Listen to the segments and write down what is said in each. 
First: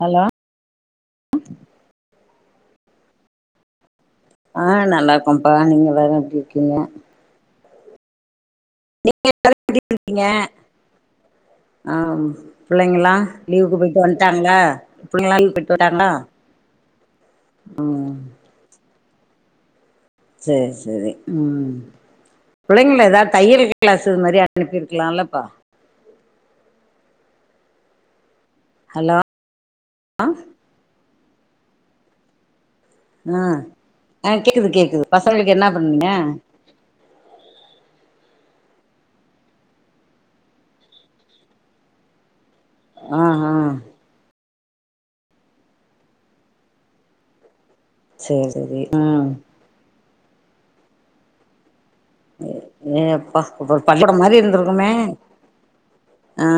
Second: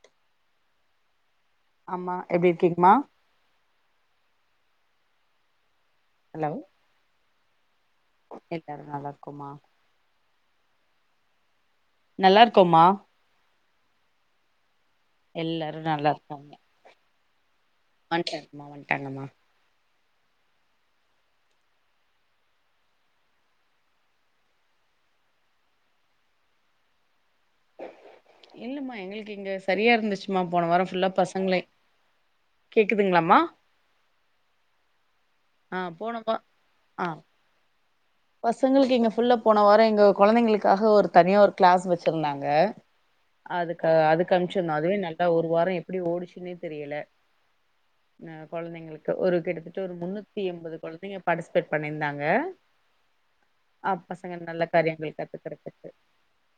Hello அம்மா எப்டி இருக்கீங்மா அ நல்லா இருக்கோம்ப்பா நீங்க எல்லாரு எப்டி ஹலோ இருக்கீங்க எல்லாரு நல்லா இருக்கோம்மா கீங்க ஆ நல்லா இருக்கோமா புள்ளைங்கல்லா லீவுக்கு போயிட்டு வன்ட்டாங்ளா புள்ளைங்களா லீவுக்கு போயிட்டு எல்லாரு வன்ட்டாங்ளா நல்லா வந்டங்கம்மா வந்ட்டாங்கம்மா சேரி சேரி ம் புள்ளைங்கள எதாவ்து தையலு கிளாஸு இது மாரி அனுப்பிருக்லாலப்பா இல்லம்மா ஹலோ எங்களுக்கு இங்க சரியா இருந்துச்சிமா போன வாரோ ஃபுல்லா பசங்ளே ஆ ஆங் கேக்குது கேக்குது பசங்களுக்கு என்ன ஆ பண்ணீங்க போனம்பா ஆ பசங்களுக்கு இங்க ஃபுல்லா போன வாரொ எங்க கொழந்தைங்களுக்காக ஒரு தனியா ஒரு க்ளாஸ் வச்சிருந்தாங்க ஆ ஆ அதுக்கு அதுக்கு அம்ச்சிர்ந்தோ அதுவே நல்லா ஒரு வாரொ எப்டி ஓடிச்சுன்னே தெரியல ஆ சேரி சேரி கொழந்தைங்களுக்கு ம் ஒரு கிட்டத்தட்ட ஒரு முன்னூத்தி எம்பது கொழந்தைங்க பார்ட்டிசிபேட் பண்ணிருந்தாங்க ஏ அப்பா அப்ப பள்ளிகொடம் பசங்க மாரி நல்ல இருந்துருக்குமே காரியங்கள் ஆ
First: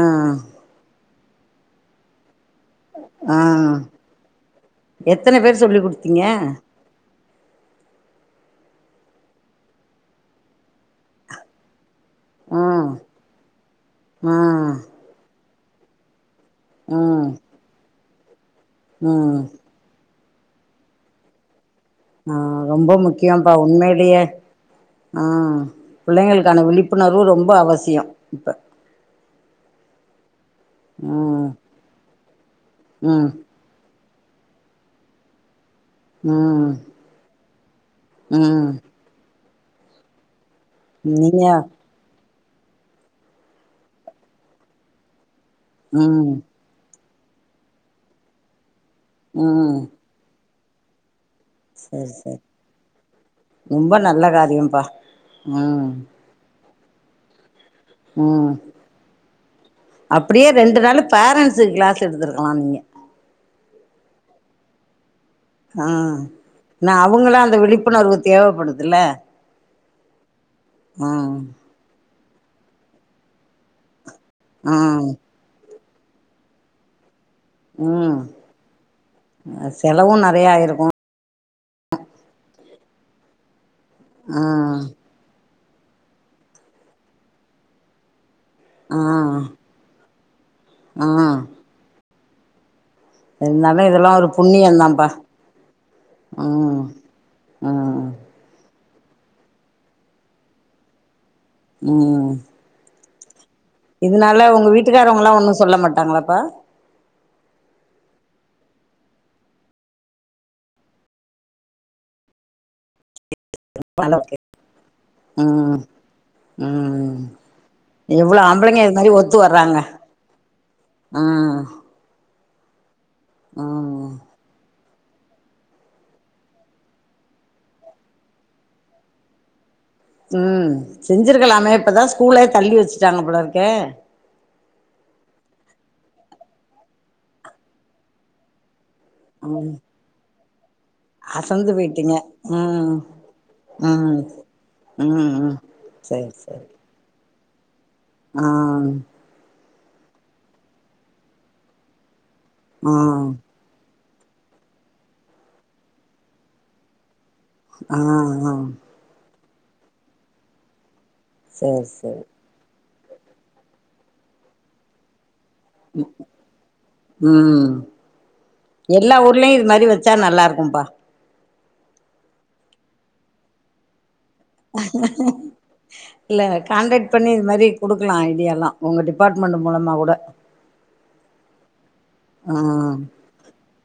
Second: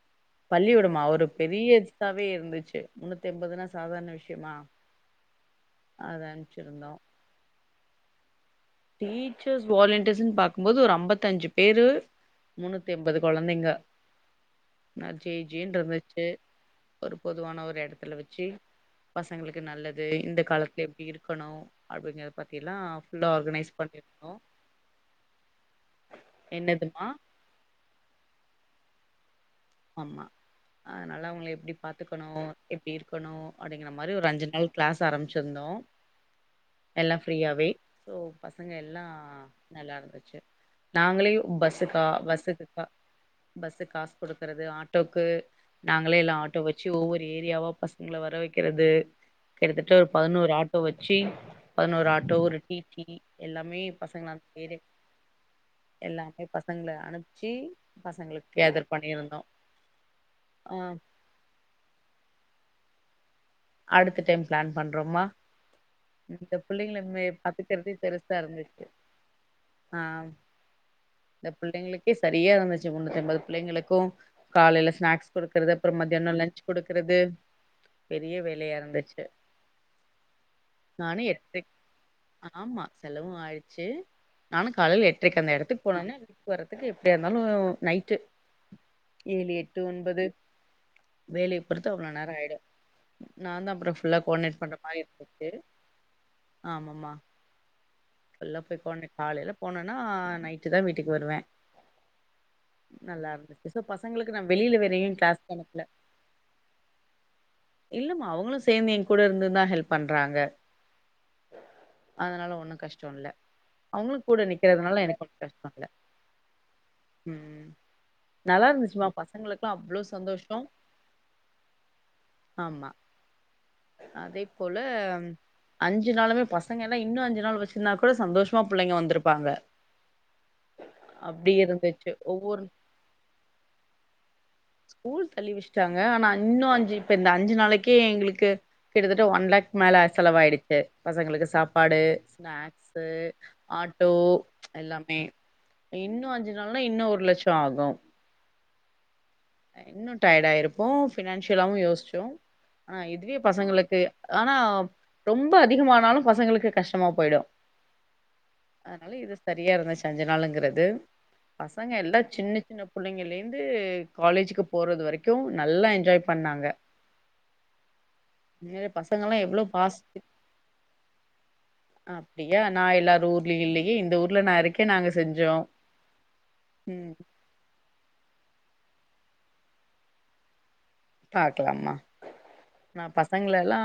பள்ளிகொடமா ஒரு பெரிய இதுசாவே இருந்துச்சு முன்னூத்தி எம்பதுனா ஆ சாதாரண விசயமா எத்தன பேர் சொல்லி அத குடுத்தீங்க அம்ச்சிருந்தோ டீச்சர்ஸ் வாலியண்டர்ஸ்ன்னு பாக்கும் போது ஒரு அம்பத்தஞ்சு பேரு ஆ முன்னூத்தி எம்பது கொழந்தைங்க ஆ நல்ல ஜே ஜேன்ருந்துச்சு ஒரு ம் பொதுவான ஒரு எடத்துல வச்சி ம் பசங்களுக்கு நல்லது இது இந்த காலத்துல எப்டி இருக்கணு அப்டிங்குற பத்திலா ஃபுல்லா ஆர்கனைஸ் உண்மையிலியே பண்ணிருந்தோ அ புள்ளைங்களுக்கான என்னதுமா விழிப்புணர்வு ரொம்ப அவசியொ இப்ப ஆமா அதனால ம் அவுங்கள எப்டி பாத்துக்கணு எப்டி ம் இருக்கணு அப்டிங்கிற மாரி ஒரு அஞ்சு நாள் க்ளாஸ் ஆரம்பிச்சிருந்தோ ம் எல்லா ஃப்ரீயாவே ஓ ம் பசங்க எல்லா நல்லா இருந்துச்சு நாங்களே நீங்க பஸ் து கா பஸு ப பஸ்க்கு காசு குடுக்கிறது ஆட்டோக்கு நாங்களே ம் இல்ல ஆ ட்டோ வச்சு ஒவ்வொரு ஏரியாவா பசங்கள வர வக்கிறது ம் கிட்டத்தட்ட பதினோரு ஆட்டோ வச்சி பதினொரு சரி ஆட்டோ சரி ஒரு டீடீ எல்லாமே ரொம்ப நல்ல பசங்கலா காரியம்ப்பா ம் [inaudible] எல்லாமே பசங்ள அனுப்ச்சி பசங்கள கேதர் பண்ணியிருந் அப்டியே ரெண்டு நாளு பேரண்ட்ஸுக்கு கிளாஸ் எடுத்துருக்லா நீங்க அடுத்த டைம் பிளான் பண்றோம்மா அ நா அவுங்களா அந்த பாத்துக்கறதே விழிப்புணர்வு பெருசா இருந்துச்சு தேவப்படுதுல ஆ ஆ இந்த புள்ளைங்களுக்கே சரியா இருந்துச்சு முன்னூத்தி எம்பது புள்ளைங்களுக்கூ காலையில ம் ஸ்நாக்ஸ் குடுக்கறது அப்புறோ மத்தியான லஞ்ச் குடுக்கறது ம் லயா இருந்துச்சு செலவும் நெறையா ஆயிருக்கு நானு எட்றைக்கு ஆமா செலவு ஆயிருச்சு ஆ நானு காலைல எ ட்ரைக்கு அந்த எடத்துக்கு போனனா வர்றதுக்கு எப்டியா இருந்தாலு நைட்டு ஆ ஏழு எட்டு ஒன்பது ஆ வேலய பொறுத்து அவ்ளோ நேரோ ஆயிடு நான்தான் இருந்தாலு அப்றோ இதெல்லா ஃபுல்லா ஒரு கோஆர்டினேட் பண்ற மாரி புண்ணியந்தாப்பா இருந்துச்சு ஆமாமா அ ஃபுல்லா போய் கோஆர்டினேட் காலைல போனனா நைட்டதா வீட்டுக்கு வருவ ம் நல்லா இருந்துச்சு சோ பசங்களுக்கு நா வெளில வேற எங்கயு கிளாஸ்க்கு அனுப்பல நாங்ளாப்பா இல்லமா அவுங்களு சேந்து என் கூட இருந்துதா ஹெல்ப் பண்றாங்க அதனால ஒண்ணு கஷ்டோ இல்ல அவுங்களு அளவுக்கு கூட நிக்கறதுனால எனக்கு ஒன்னு கஷ்டோ ம் இல்ல ம் ம் எவ்ளோ நல்லா அம்பளைங்க இது இருந்துச்சுமா மாரி ஒத்து பசங்களுக்குலா வராங்க அவ்ளோ சந்தோஷோ ம் ஆமா ஆ அதே போல அஞ்சு நாளுமே பசங்க எல்லா இன்னு அஞ்சு நாள் வெச்சிருந்தா கூட சந்தோஷமா புள்ளைங்க வந்திருப்பாங்க ம் அப்டி செஞ்சிருக்கலாமே இப்பதா இருந்துச்சு ஸ்கூலே ஒவ்வொரு தள்ளி வெச்சிட்டாங்க போல இருக்கே ஸ்கூல் தள்ளி வெச்சிட்டாங்க ஆனா இன்னு அஞ்சு இப்ப இந்த அஞ்சு நாளைக்கே எங்களுக்கு கிட்டத்தட்ட ஒன் லேக் ம் மேல செலவாயிடுச்சு பசங்களுக்கு அசந்து சாப்பாடு, போயிட்டீங்க ம் ஸ்நாக்ஸு, ஆட்டோ ம் ப்ச் எல்லாமே ம் ம் இன்னு சரி அஞ்சு சரி நாள்னா இன்னு ஒரு லட்சோ ஆகு ஆ இன்னு டயர்டாயிருப்போ ஃபினான்ஷியலாவு யோசிச்சோ ஆ ஆனா இதுவே பசங்களுக்கு ஆனா ரொம்ப அதிகமானாலு பசங்களுக்கு கஷ்டமா போயிடு ஆ அதா அதனால இது சரியா இருந்துச்சு அஞ்சு நாளுங்குறது சரி பசங்க சரி எல்லா சின்ன சின்ன புள்ளைங்கலந்து காலேஜ்க்கு போறது வரை க்கு நல்லா என்ஜாய் பண்ணாங்க ம் உண்மைலே எல்லா பசங்கல்லா ஊர்லயு எவ்ளோ இது மாரி பாஸ் வெச்சா நல்லா இருக்கும்ப்பா அப்டியா நா எல்லார் ஊர்ல இல்லயே இந்த ஊர் இல்ல கான்டாக்ட் ம் பண்ணி இது மாரி குடுக்கலா ஐடியா எல்லா உங்க டிபார்ட்மெண்ட் மூலமா கூட பாக்கலாமா ஆ நா ஃபர்ஸ் பசங்கள எல்லா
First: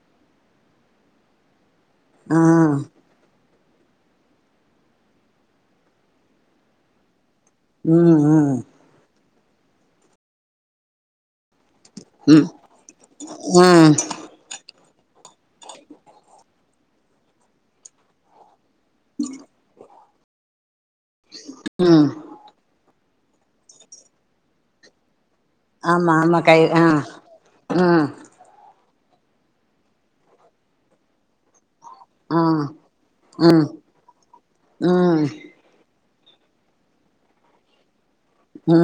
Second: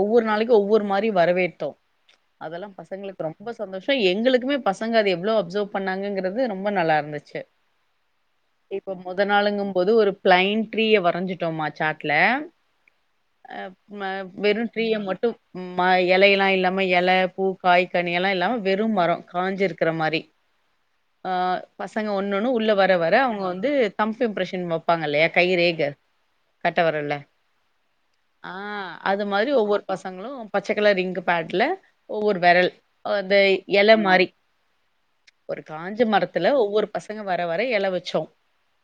ஒவ்வொரு நாளைக்கு ஒவ்வொரு மாரி வரவேற்த்தோ ஆ அதெல்லா பசங்களுக்கு ரொம்ப சந்தோஷோ எங்களுக்குமே பசங்க அது எவ்ளோ அப்சர்வ் பண்ணாங்கங்கறது ரொம்ப நல்லா இருந்துச்சு ம் ம் இப்ப மொத நாளுங்கும்போது ஒரு பிளைன் ட்ரீய வரைஞ் சிட்டோமா சாட்ல ம் அ ம் ம வெறு ட்ரீய மட்டு எலையெல்லா இல்லாம எல பூ, காய், கனி எல்லா இல்லாம வெறு மரோ காஞ்சிருக்கிற மாரி அ ம் பசங்க ஒண் ணொன்னு உள்ள வர வர அவுங்க வந்து தம் இம்ப்ரஷன் வெப்பாங்க இல்லையா கைரேக மாமா கை கட்ட ஆ விரல்ல ம் ஆ அது மாதிரி ஒவ்வொரு பசங்களு பச்ச கலர் இங்க் பேட்ல ஒவ்வொரு ஆ வெரல் அந்த ம் எல மாரி ம் ஒரு காஞ்ச மரத்துல ஒவ்வொரு பசங்க வர வர எல வச்சோ ஆ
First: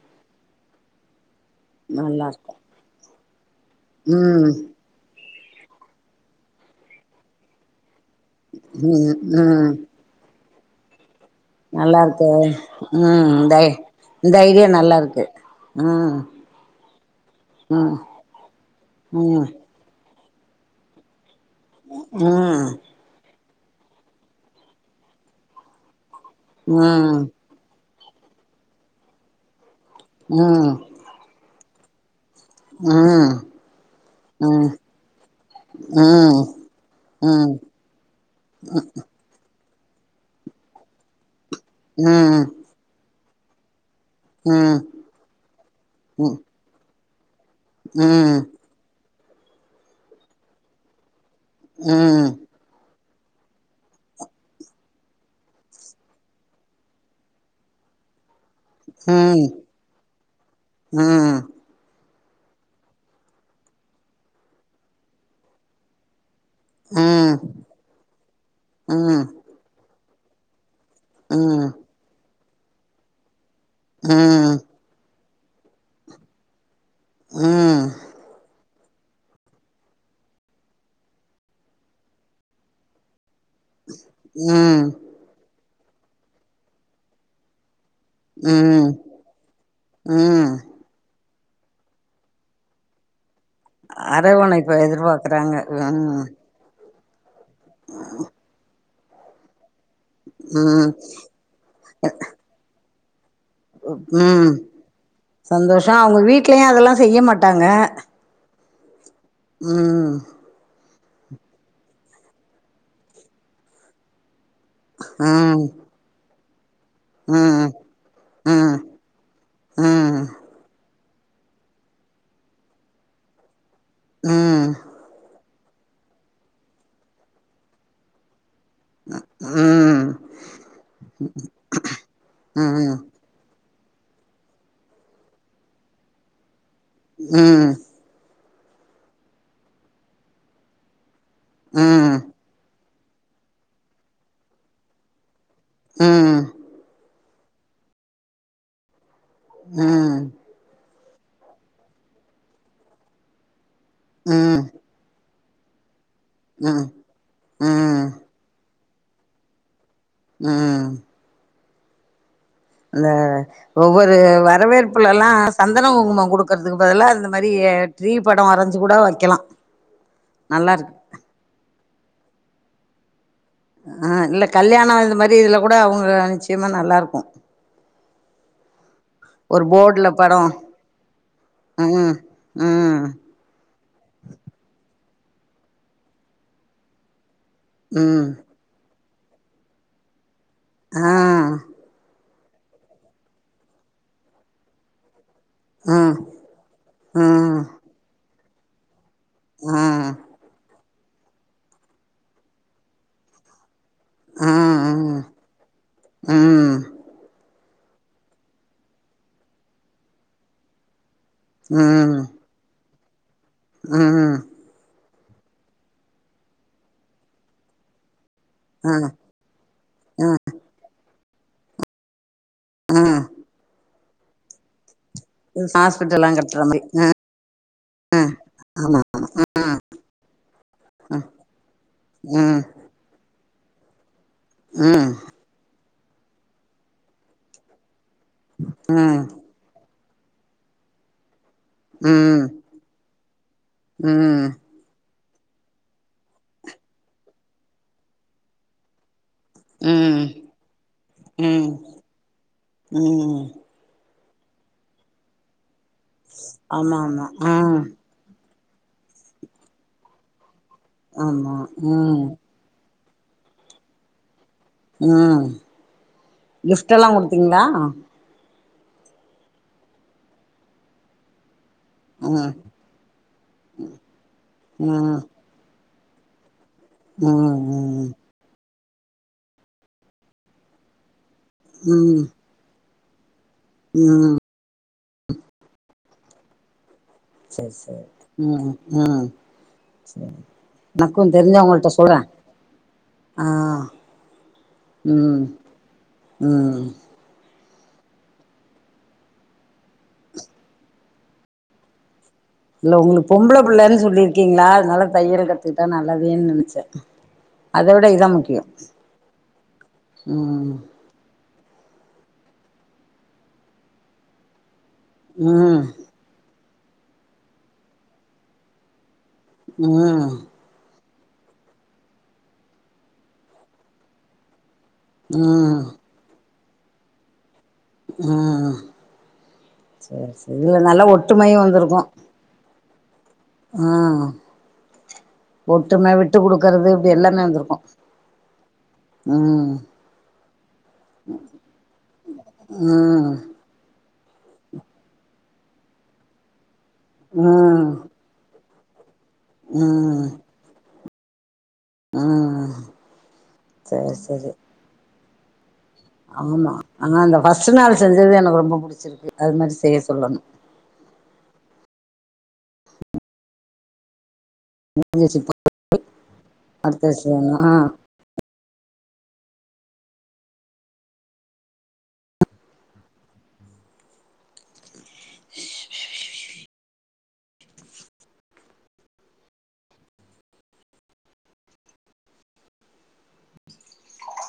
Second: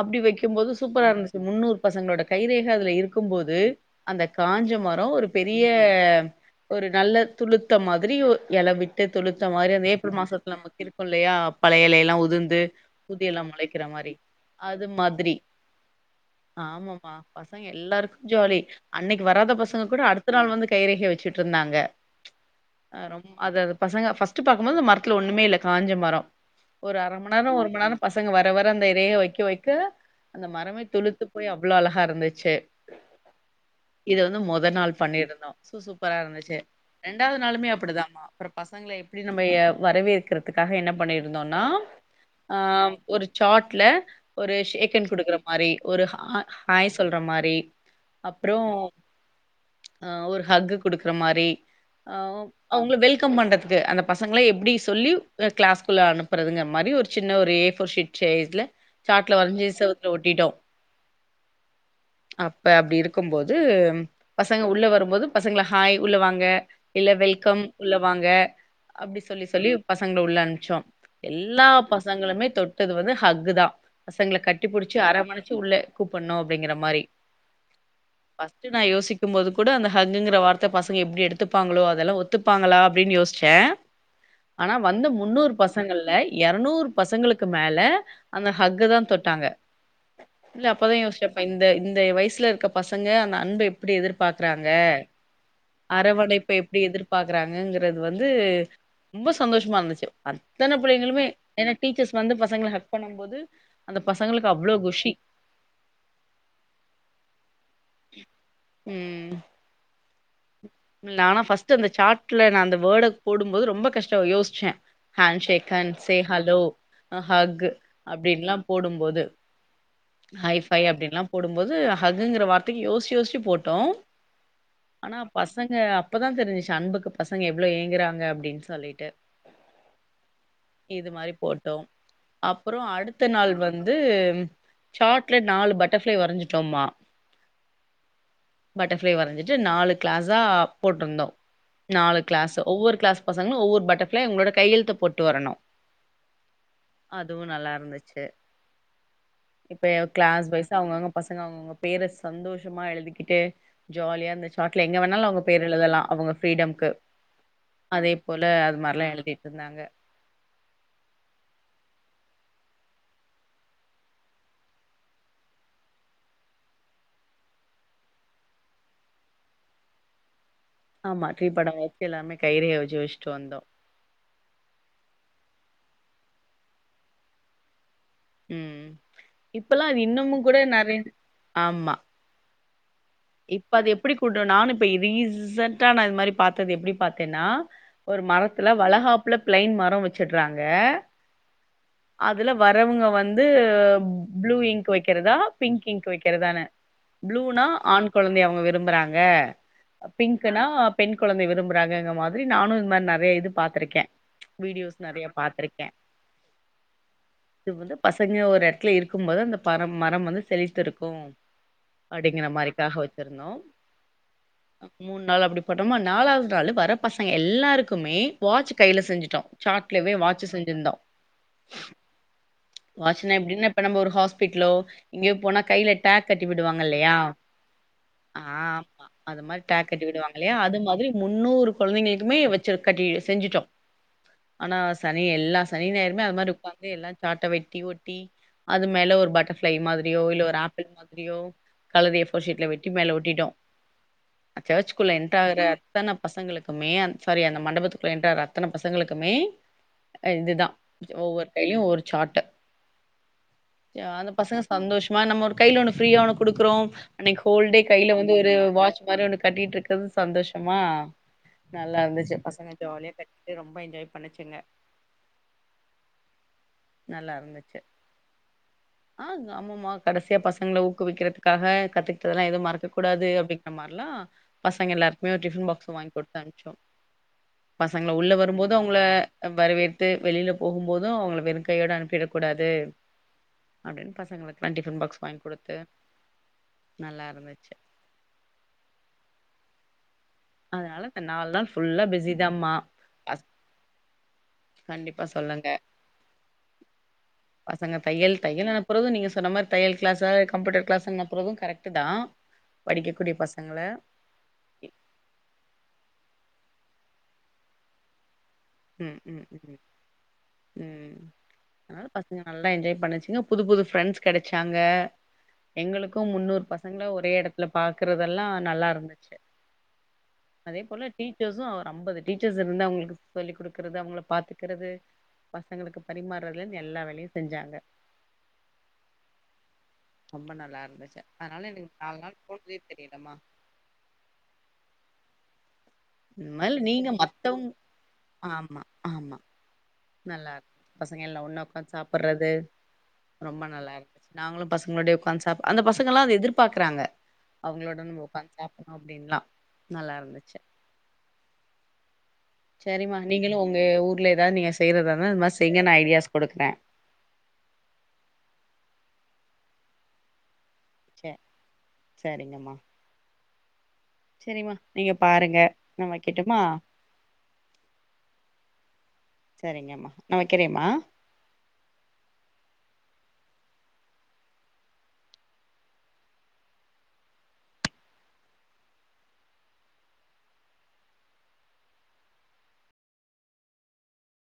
அப்டி வக்கும்போது சூப்பரா இருந்துச்சி முன்னூறு பசங்களோட நல்லா இருக்கு கைரேக அதுல இருக்கும்போது அந்த ம் காஞ்ச மரம் ஒரு பெரிய ஒரு நல்ல துளுத்த மாதிரி எல விட்டு ம் துளுத்த ம் மாரி அந்த ஏப்ரல் மாசத்துல நமக்கு இருக்கும் இல்லையா பழைய நல்லா எலையெல்லா இருக்கு உதுர்ந்து ம் புதிய எல இந்த ஐ மொளைக்கிற மாரி அது மாதிரி ஆ ஆமாம்மா பசங்க எல்லாருக்கு ஜாலி அன்னைக்கு ம் வராத பசங்க கூட அடுத்த நாள் வந்து கைரேக வச்சிட் ருந்தாங்க ம் ஆ ரொம் அது அது பசங்க ஃபஸ்ட்டு பாக்கும் போது அந்த மரத்துல ஒன்னுமே இல்ல காஞ்ச மரம் ஒரு அர ம் மண்நேர ஒரு மண்நேரம் பசங்க வர வர அந்த ரேக வக்க வக்க ம் அந்த மரமே ம் துளுத்து போய் அவ்வளோ அழகா இருந்துச்சு ஆ இத வந்து மொத நாள் பண்ணிருந்தோ சூ சூப்பரா ம் இருந்துச்சு ரெண்டாவது ம் நாளுமே அப்படிதாம்மா அப்புற பசங்கள எப்டி நம்ம ஊர் ய வரவேற்கறதுக்காக என்ன பண்ணிருந்தோம்னா ம் ஆ ஒரு சாட்ல ஒரு ம் ஷேக்கண்ட் குடுக்கற மாரி ஒரு ஹா ஹாய் சொல்ற மாரி ம் ம் அப்புறோ ஆ ஒரு ஹக்கு குடுக்குற மாரி ஆ ம் அவுங்கள வெல்கம் பண்றதுக்கு அந்த பசங்கள எப்டி சொல்லி ஆ கிளாஸ்க்குள்ள அனுப்புறதுங்க மாரி ஒரு சின்ன ஒரு ஏ ஃபோர் ஷீட் ல சாட்ல ம் ம் ம் வரைஞ்சி செலவுத் ஒட்டிட்டோ ம் அப்ப அப்டி இருக்கும்போது பசங்க உள்ள வரும்போது பசங்கள ஹாய் உள்ள வாங்க இல்ல வெல்கம் உள்ள வாங்க அப்டி சொல்லி சொல்லி பசங்கள உள்ள அனுப்ச்சோம் எல்லா பசங்களுமே தொட்டது வந்து ஹஃக்கு தா பசங்கள கட்டி புடிச்சி அரவணைச்சி உள்ள கூப்புட்னு அப்டிங்கற மாரி நா யோசிக்கும்போது கூட அந்த ஹஃகுங்கற வார்த்த பசங்க எப்டி எடுத்துப்பாங்களோ அதெல்லா ஒத்துப்பாங்களா அப்டின்னு யோசிச்ச ம் ஆனா ம் வந்த முந்நூறு பசங்கள்ல எரநூறு பசங்களுக்கு மேல அந்த ம் ஹஃக்குதா தொட்டாங்க ம் இல்ல அப்பதா யோசிச்ச அப்ப இந்த இந்த வயசுல இருக்க பசங்க அந்த அன்ப எப் படி எதிர்பாக்கறாங்க அரவணைப்ப எதிர்பாக்குறாங்க ம் அரவணைப் இப்ப எப்டி எதிர்பாக்கறாங்கங்கிறது வந்து ரொம்ப சந்தோஷமா இருந்துச்சு அத்தனை ம் புள்ளைங்களுமே ஏன்னா டீச்சர்ஸ் வந்து பசங்கள ஹக் பண்ணும் போது அந்த ம் பசங்களுக்கு அவ்ளோ குஷி சந்தோஷ அவுங்க வீட்லயு அதெல்லா செய்ய மாட்டாங்க ம் ம் ஆனா ஃபர்ஸ்ட்டு அந்த சாட்ல நா அந்த வேர்ட போடும்போது ரொம்ப கஷ்டம் யோசிச்ச ஹாண்ட் ம் ஷேக் ஹாண்ட் ஹலோ ஆ ஹக் ம் ம் அப்டின்னுல்லா போடும்போது ஹை ஃபை அப்டின்லா போடும் போது ஹஃகுங்கிற வார்த்தைக்கு யோசிச் யோசிச்சு போட்டோ ம் ஆனா பசங்க அப்பதா தெரிஞ்சிச்சு அன்புக்கு பசங்க எவ்வளோ ஏங்குறாங்க அப்டின்னு சொல்லி ட்டு ம் ம் இது மாரி போட்டோ ம் அப்புற ம் அடுத் த நாள் வந்து சாட்ல நாலு பட்டர்ஃப்ளை வரஞ்சிட்டோம்மா ஆ பட்டர்ஃப்ளை வரஞ்சிட்டு நாலு கிளாஸா போட்டுருந்தோ ம் நாலு கிளாஸ் ஒவ்வொரு கிளாஸ் பசங்களும் ஒவ்வொரு பட்டர்ஃப்ளை உங்களோட கையழுத்த போட்டு வரணு ஆ அதுவு நல்லா இருந்துச்சு இப்ப ம் கிளாஸ் வைஸ் அவங்க அவங்க பசங்க அவங்கவங்க பேர சந்தோஷமா எழுதிக்கிட்டு ஜாலியா அந்த ம் சாட்ல எங்க வேணாலு அவங்க பேர் எழுதலா அவங்க ஃப்ரீடம்கு ம் அதே போல அது மாரிலா எழுதிட்டு இருந்தாங்க ஆ இல்ல ஒவ்வொரு வரவேற்புல எல்லா சந்தன குங்கும கொடுக்கறதுக்கு பதெல்லா இந்த மாரி ட்ரீ படோ வரஞ்ச கூட வைக்கலா [inaudible] நல்லா இருக்கு ஆமா ட்ரீ பட வைக்கலாமே கயிறையு எழுதி வெச்ட்டு வந்தோ ஆ இல்ல கல்யாண அந்த மாரி இதில கூட அவங்க நிச்சயமா நல்லா இருக்கு ம் ஒரு இப்பல்லா அது போர்டுல இன்னமு படோ கூட நறைய ஆமா ம் ம் இப்ப அது எப்டி கூடு நானு இப்ப ரீசண்டா நா இது மாரி பாத்தது எப்டி பாத்தேன்னா ஒரு ம் மரத்துல வளகாப்புல பிளைன் மர வெச்சுட்றாங்க. ஆ அதுல வரவங்க வந்து ப்ளூ இங்க் வைக்கிறதா பிங்க் இங்க் ம் வைக்கிறதானு ம் ப்ளூனா ஆண் குழந்தை அவங்க விரும்புறாங் க ம் பிங்க்னா பெண் குழந்தை விரும்புறாங்கங்க மாரி நானு இது மாரி நெறைய இது பாத்திருக்கே. வீடியோஸ் நெறைய பாத்திருக்கே ம் இது வந்து பசங்க ஒரு எடத்துல இருக்கும் போது அந்த பரம் மரம் வந்து செலித்திருக்கு அப்டிங்குற மாரிக்காக வெச்சிருந்தோ ஆ மூணு நாள் அப்டி போட்டோமா நாலாவது நாள் வர பசங்க எல்லாருக்குமே வாட்ச் கைல ம் செஞ்சுட்டோ சாட்லவே வாட்சு செஞ்சிருந்தோ ம் வாச்சுனா எப்டின்னா இப்ப நம்ப ஒரு ஹாஸ்பிட்லோ இங்கயோ போனா கையில ஹாஸ்பிட்டல்லா டேக் கட்டி கட்ற மாரி விடுவாங்க அ இல்லையா ஆமா அது மாரி டேக் கட்டி விடுவாங்க இல்லையா அது மாரி முன்னூறு குழந்தைங்களுக்குமே ம் வெச்சு கட்டி செஞ்சுட்டோ ஆனா ம் சனி எல்லா சனி ஞாயிறுமே அது மாரி உக்காந்து எல்லா சாட்ட வெட்டி ஒட்டி அது மேல ம் ம் ஒரு பட்டர்ஃப்ளை மாதிரியோ இல்ல ஒரு ஆப்பிள் மாதிரியோ கலுவி ஃபோ ம் ஷீட்ல வெட்டி மேல ஒட்டிட்டோ சர்ச்க்குள்ள என்ட் ஆகுற அத்தன பசங்களுக்குமே சாரி அந்த மண்டபத்துக்குள்ள என்டர் ஆகுற அத்தன பசங்களுக்குமே ம் இதுதா ஒவ்வொரு ம் டைலயு ஒவ்வொரு சாட்டு ம் ஆ அந்த பசங்க சந்தோஷ் மா நம்ம ஒரு கையில ஒன்னு ஃப்ரீயா ஒன்னு குடுக்குறோ ஆமா ஆமா அன்னைக்கு ஆ ஹோல்டே கையில வந்து ஒரு வாட்ச் மாரி ஒண்ணு கட்டிட்டு இருக்கது சந்தோஷமா ஆமா நல்லா ம் இருந்துச்சு பசங்க ஜாலியா கட் டி ரொம்ப என்ஜாய் பண்ணுச்சுங்க. அ கிஃப்ட் எல்லா நல்லா குடுத்தீங்களா இருந்துச்சு ஆ ஆமாமா கடைசியா பசங்கள ஊக்குவிக்கிறதுக் காக கத்துக்கிட்டதல்லா ம் எதுவு மறக்கூடாது அப்டிங்குற மாரிலா பசங்க ம் எல்லாருக்குமே ஒரு டிஃபன் பாக்ஸ்ஸ வாங்கி கு தம்சோ ம் ம் பசங்கள உள்ள வரும்போ அவங்கள வரவேத்து வெளியில போகும் போது அவங்கள வெறு கையோட ம் அனுப்பிற கூடாது அப்டின்னு ம் பசங்களுக்கு டவெண்ட்டி ஃபன் பாக்ஸ் வாங்கி குடுத்து நல்லாருக் சேர் சேர் ம் ம் சரி அதனால இந்த எனக்கு நாலு நாள் தெரிஞ்சவங்கள்ட்ட ஃபுல்லா சொல்றே பிஸி தாம்மா ஆ கண்டிப்பா ம் சொல்லுங்க ம் பசங்க தையல் தையல் அனுப்புறது நீங்க சொன்ன மாரி தையல் க்ளசு கம்ப்யூட்டர் க்ளஸ்னு கத்றது கரெக்ட்டு தா இல்ல உங்களுக் படிக்கக்கூடிய பொம்பள பசங்கள புள்ளன் சொல்லிருக் க்கீங்ளா அதனால தையல் கத்துக்கிட்டா நல்லதுேன் நெனச்ச அத விட இதா முக்கியோ ம் ம் ம் ம் அதனால பசங்க நல்லா என்ஜாய் பண்ணுச்சுங்க புது புது ஃப்ரெண்ட்ஸ் கெடைச்சாங்க ம் எங்களுக் கு முன்னூறு பசங்கள ஒரே எடத்துல பாக்குறதெல்லா நல்லா இருந்துச்சு அ அதே போல டீச்சர்ஸூ ஒரு அம்பது டீச்சர்ஸ் இருந்து அவங்களுக்கு சொல்லி் குடுக்குறது அவங்கள பாத்துக்கறது ம் பசங்களுக்கு பரிமாறுறதுலந்து எல்லா வேலையு செஞ்சாங்க ஆ சர் சரி இதுல நல்லா ஒற்றுமையு வந்திருக்கு ஃபோன் பைனே தெரியலமா ஆ ஒற்றும விட்டு இந்த மாரி குடுக்கறது நீங்க இப்டி எல்லாமே மத்தவங் வந்திருக்கு ஆமா ஆமா ம் நல்லா இருக் பசங்க எல்லா ஒன்னா உக்காந்து சாப்பிட்றது ம் ரொம்ப நல்லா இருக்கு நாங்களு பசங்களோடயே உக்காந்து சாப் அந்த பசங்கல்லா அத எதிர்பாக்குறாங்க ம் அவங்களோட நம்ம உக்காந்து சா அப்டின்லா ம் நல்லாருந்துச்சு ஆ செரிமா நீங்களு உங்க ஊர்ல ஏதாது நீங்க செய்றதாருந்தா இது மாரி செய்ங்க நா ஐடியா ஆமா ஆனா அந்த ஃபர்ஸ்ட் நாள் செஞ்சது எனக்கு ரொம்ப புடிச்சிருக்கு அது மாரி செய்ய சொல்லணு ச சரிங்கம்மா சரிமா நீங்க செஞ்சு வச்சுப்போ பாருங்க நா வைக்கட்டுமா அடுத்த விஷயம்னா சரிங்கம்மா நா வைக்கிறேம்மா